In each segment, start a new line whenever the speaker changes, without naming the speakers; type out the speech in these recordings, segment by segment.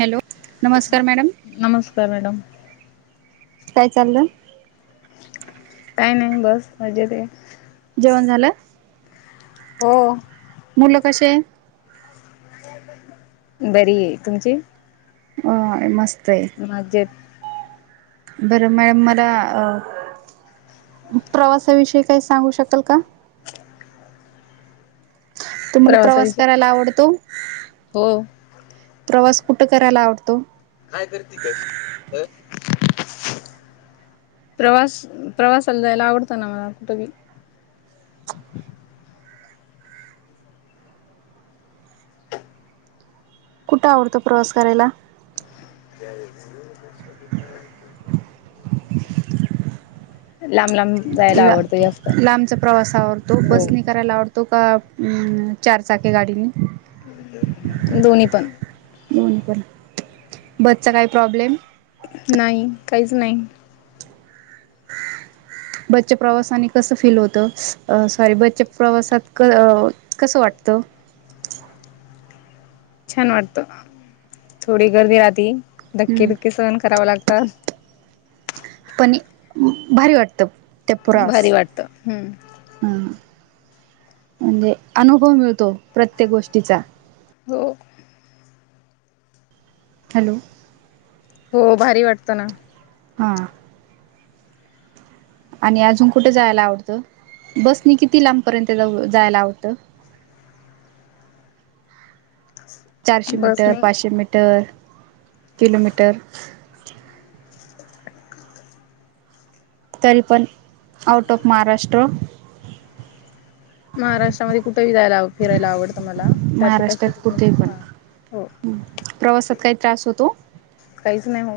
Hello नमस्कार madam
नमस्कार madam
काय चालुए
काही नइ बस मजेत ए
जेवण झालं
हो
मुलं कशेए
बरीए आहे तुमची
हो मस्त आहे
मज्जेत
बरं मॅडम मला अ प्रवासाविषयी काही सांगू शकाल का तुम्हाला प्रवास
प्रवासाविषयी
करायला आवडतो
हो
प्रवास कुठं करायला आवडतो
काय करते ग प्रवास प्रवासाला जायला आवडतो ना मला कुठबी
[unintelligible] कुठं आवडतो प्रवास करायला
लाम लाम
ला लांबचा प्रवास आवडतो
हो
बसनी करायला आवडतो तो का चार चाके गाडीनी
दो्ही पण
दोन बसचा काय प्रॉब्लेम
नाही काहीच नाही
ह बस प्रवासाने कसं फील होतं सॉरी बस प्रवासात कसं वाटत तो
छान वाटत थोडी गर्दी राहती धक्के
हम्म.
दुक्के सहन कराव लागत तर
पण भारी वाटत
भारी वाटतं हम्म
म्हणजे अनुभव मिळतो प्रत्येक गोष्टीचा
हो
हॅलो
हो भारी वाटतं ना
हा आणि अजून कुठे जायला आवडतं बसनी किती लांबपर्यंत जाऊ जायला आवडतं चारशे मीटर
बसने
पाचशे मीटर किलोमीटर
[unintelligible]
तरी पण आउट ऑफ महाराष्ट्र.
महाराष्ट्रामध्ये कुठेही जायला फिरायला आवत.
महाराष्ट्रात कुठे पण
हो
प्रवासात काही त्रास होतो
काहीच नाही हो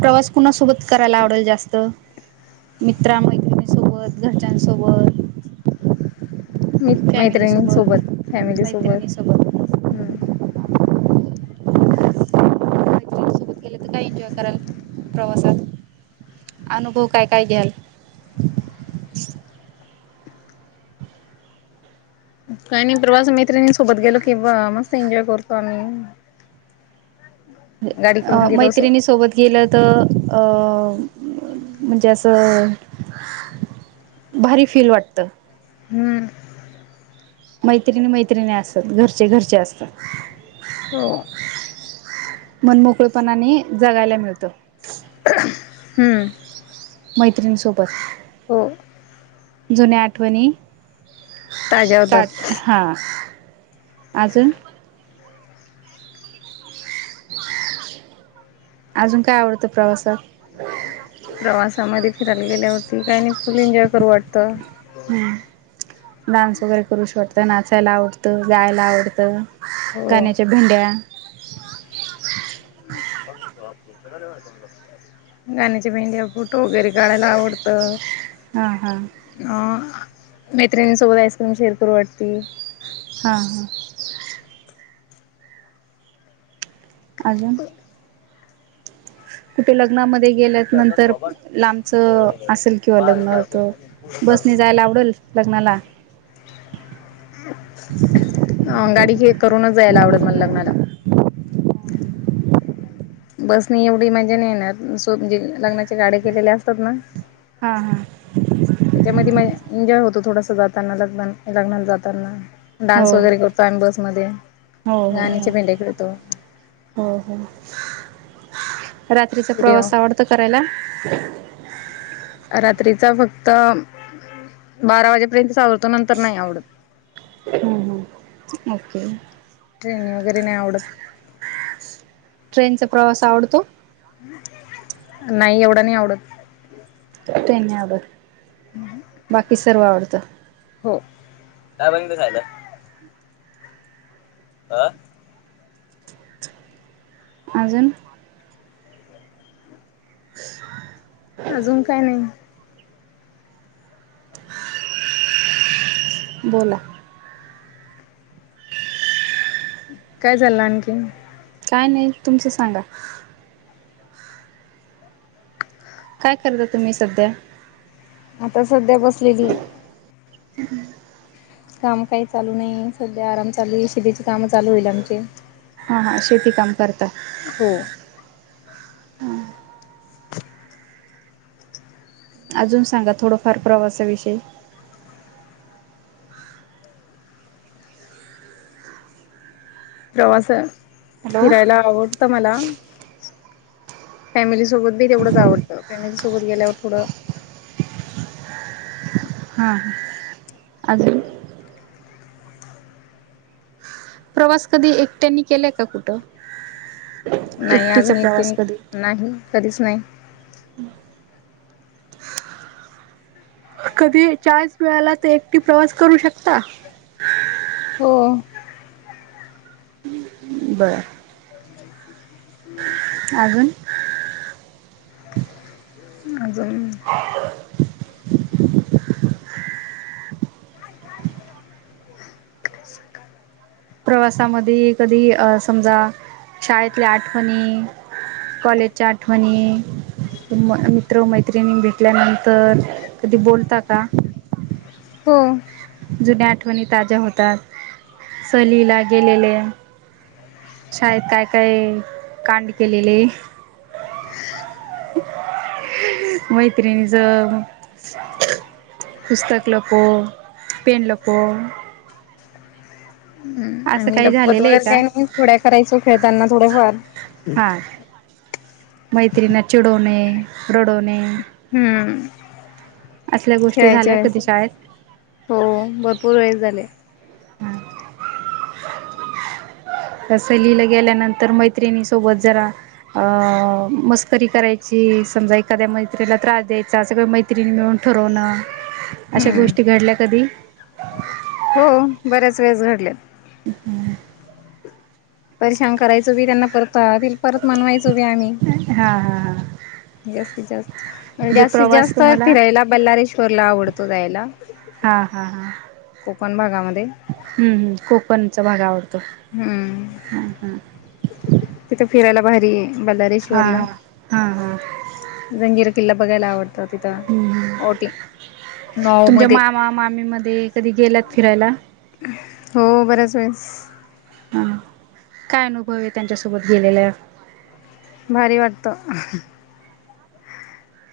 प्रवास कुणासोबत करायला आवडेल जास्त मित्रमैत्रिणीसोबत घरच्यांसोबत
म मैत्रिणींसोबत
फॅमिलीसोबत
फॅमिली सोबत
मैत्रिणीसोबत
हम्
मैत्रिणीसोबत काय एनजॉय कराल प्रवासाात अनुभव काय काय घ्याल
काय नाही प्रवास मैत्रिणी सोबत गेलो किवा मस्त एन्जॉय करतो आम्ही गाडी करून गेलो असो
मैत्रिणी सोबत गेलं तर म्हणजे असं भारी फीली वाटतं
हन
मैत्रिणी मैत्रिणी असतात घरचे घरचे असतात
हो
मनमोकळपणाने जगायला मिळत
हम्म
मैत्रिणीसोबत
हो
जुन्या आठवणी
ताज्या
तात
होतात
हा अजून अजून काय आवडतं प्रवासातं?
त काय आणि फुल एन्जॉय करू वाटत.
डान्स वगैरे करू शकतो नाचायला आवडतं गायला आवडतं
हो
गाण्याच्या भेंड्या- [inaudible]
गाण्याची भेंड्या, फोटो वगैरे काढायला आवडतं.
हां हां
अ मैत्रिणी सोबत आईस्क्रीम शेअर करू वाटती.
हा हा. अजून. कुठे लग्नामध्ये. गेल्या नंतर लांबच असेल किंवा लग्न होत बसने जायला आवडेलं. लग्नाला.
अ गाडी हे करूनच जायला आवडतं मला लग्नाला. बस नाही एवढी मज्या नाही येणार सो म्हणजे लग्नाची - गाड्या केलेल्या असतात ना
हा हा
त्याच्यामध्ये मग एन्जॉय होतो. तो थोडासा जाताना लग्न लग्नाला जातानां. डान्स
हो
वगैरे करतो आम्ही बसमध्ये
हो हो हो
गाण्याचे
हो
भेंड्या खेळतो.
हो हो. रात्रीचा
व्हिडिओ
प्रवास आवडतं करायला.
तरं बारा वाजेपर्यंत आवड तो नंतर नाही आवडतं.
हम्म हम्म ओके.
खेळणी वगैर नाही आवडतं.
ट्रेनचा प्रवास आवडतो.
नाही एवढं नाही आवडतं.
[inaudible]
हम्
बाकी सर्व आवडतं.
हो काय बंद झालं? आ.
अजून, हा.
अजून काय नाही.
बोला.
काय चाललं आणखीनं.
काय नाही तुमच सांगा. काय करता तुम्ही सध्या?
आता सध्या बसलेली.
[inaudible]
काम काही चालू नाही सध्या आराम चालू आहे शेतीचे काम चालू होईल आमचे.
हा हा शेती काम करता.
हो
अजून सांगा थोडंफार प्रवासा विषयी.
प्रवास
हॅलो
फिरायला आवडतं मला. फॅमिलीसोबत बी तेवढंच आवडतं फॅमिली सोबत गेल्यावर थोडं-
हम् ह. प्रवास कधी एकट्यांनी केलायं का कुठं?
नाही
एकटीचा
अजून एकटे
प्रवास कधी
नाही कधीच नाही.
कधी चाळीस वेळाला ते एकटी प्रवास करू शकता.
हो.
बरं. अजून.
अजून सकाल
प्रवासामध्ये कधी अ समजा शाळेतल्या आठवणी कॉलेजच्या आठवणी म मित्र मैत्रिणी भेटल्यानंतर कधी बोलता का
हो
जुन्या आठवणी ताज्या होतात सलीला गेलेले ायेतय काय कांड केलेली मैत्रिणी ज पुस्तक लपो पेन लपो असं
आम्ही
काही
लपत
झालेलं आहे का
वगैरे घन थोड्या करायचो खेळताना थोडफार
मैत्री ना चिडोने रडोने
हम्म
असल्या गोष्टी
खेळायच्या
झाल्या
वेळेस
कधी शाळेत
हो भरपूर वेळे झाले
सलीला गेल्यानंतर मैत्रिणी सोबत जरा अ मस्करी करायची समजा एाद्या मैत्रीला त्रास द्यायचा सगळ मैत्र मिळून ठवण अशा
हम्म
गोष्टी घ ल्या कधी
हो बर्याच वेळेस घडलेत
ह
परशान करायचो बी त्यांना परत परत मानवायचो बी आम्ही
हा हा हा
जास्तीत जास्त म्ह
म्हणजे
जास्तीत
प्रवास
जास्त
तुम्हाला
फिरायला बल्लारेश्वरला आवडतो जायला
ह ह ह््म
कोकण भागामध्ये
कोकणचा त भाग आवडतो ह
हम्म
ह
तिथं फिरायला बाहेारी
हा हा हम् हम्
जंजीर किल्ला बघायला आवडत तिथं
हा
ओटी नऊ
तुमच्या
मध्ये
मामा मामी मध्ये कधी गेलात फिरायला
हो बर्याच वळेस
हा काय अनुभव आहे त्यांच्यासोबत गेलेला
भारी वाटतं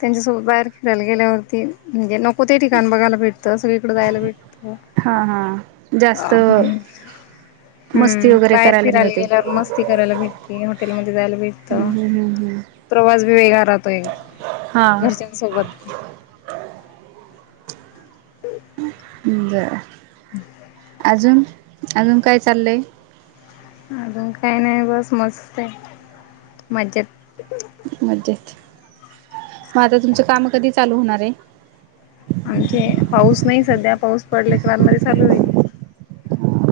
त्यांच्यासोबत बाहेर खेळायला गेल्यावरती म्हणजे न को ते ठिकाण बघायला भेटतं सगळीकडे जायला भेटतं
हा हा
अ
जास्त
हम
मस्ती
हम्म
वगैरे
बाहेर
करायला
फिरायला
मिळते
गेल्यावर मस्ती करायला भेटते हॉटेलमध्येध्ये जायला भेटत
हम्म हम्म हम्म हम्म
प्रवास बी वेगळा राहतोय
हा
घरच्यांसोबत
बर अजून अजून काय चाललंय
अजून काही नाही बस मस्त आहे मज्जेत
मजेत मग आता तुमचं काम कधी चालू होणार आहे
आमचे पाऊस नाही सध्या पाऊस पडल्याच्या बादमध्येध्ये चालू होईल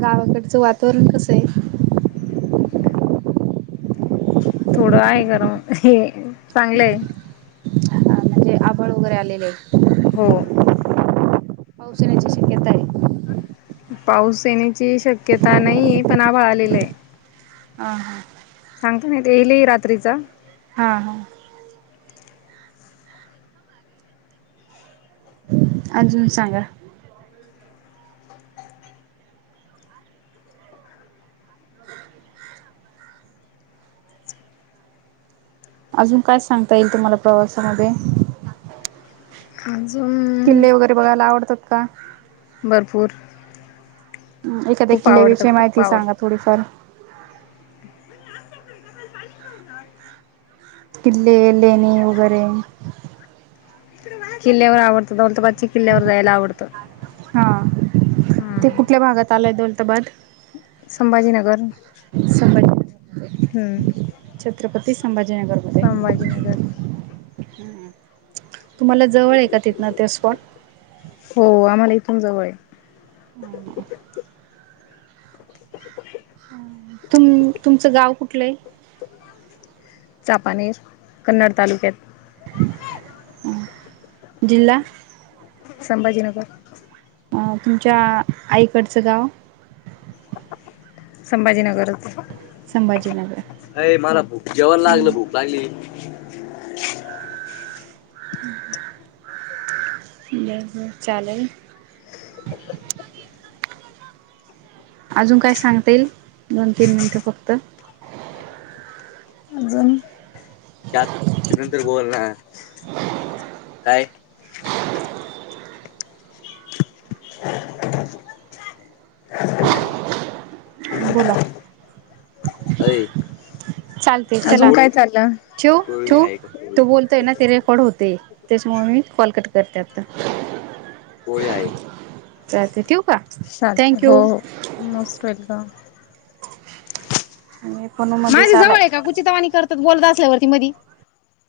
गावाकडचं वातावरण कसं आहे
थोडं आहे कारर हे चांगलंय
हा म्हणजे आभळ वगैरे आले आहे
हो
पाऊसेण्याची शकेत आहे
पाऊस येण्याची शक्यता नाही पण आ बळालेलं आहे
अ हा
सांगता नाही येल रात्रीचा
हा हा अजून सांगा अजून काय सांगता येईल तुम्हाला प्रवासामध्ये
हा
किल्ले वगैरे बघायला आवडतात का
भरपूर
एखाद्या
खूप आवडतं
किल्ल्याविषय माहिती सांगा थोडीफार
म्हण अस नवत
किल्ले ललेणे वगैर
किल्ल्यावर आवडत दनत बचची किल्ल्यावर जायला आवडत
हा ते कुठल्या भागात आलंय दौोलताबाद
संभाजीनगर
सबर
हम्म
छत्रपती संभाजीनगरमध्ये
संभाजीनगर
तुम्हाला जवळ आहे का तिथ ना ते स्पॉट
नाहीतम जय
ह तुम तुमचं गाव कुठलंय
चापानेर कन्नड तालुक्यात
जि्हा
संभाजीनगर
अ तुमच्या आईकडचं गाव
संभाजीनगरच
संभाजीनगर
अय मला भूक जेवण
बर
लागलं भूक लागली [inaudible]
हम्म ब ब चालेल अजून काय सांगता येईल दोन तीन मिनटं फक्त
त नंतर बोल ना काय [inaudible]
बोला
अई
चालते चला ठेव ठेव तो बोलतोय ना ते रेकॉर्ड होते त्याच्यामुळे मी कॉलकट करते आता त्या तू
ल हो हो मोस्ट वेलकम
मी
माझी
फोनमध्येच
जवळ
आलाय.
आहे का कुचितवाणी करतात बोलत असल्यावरती मध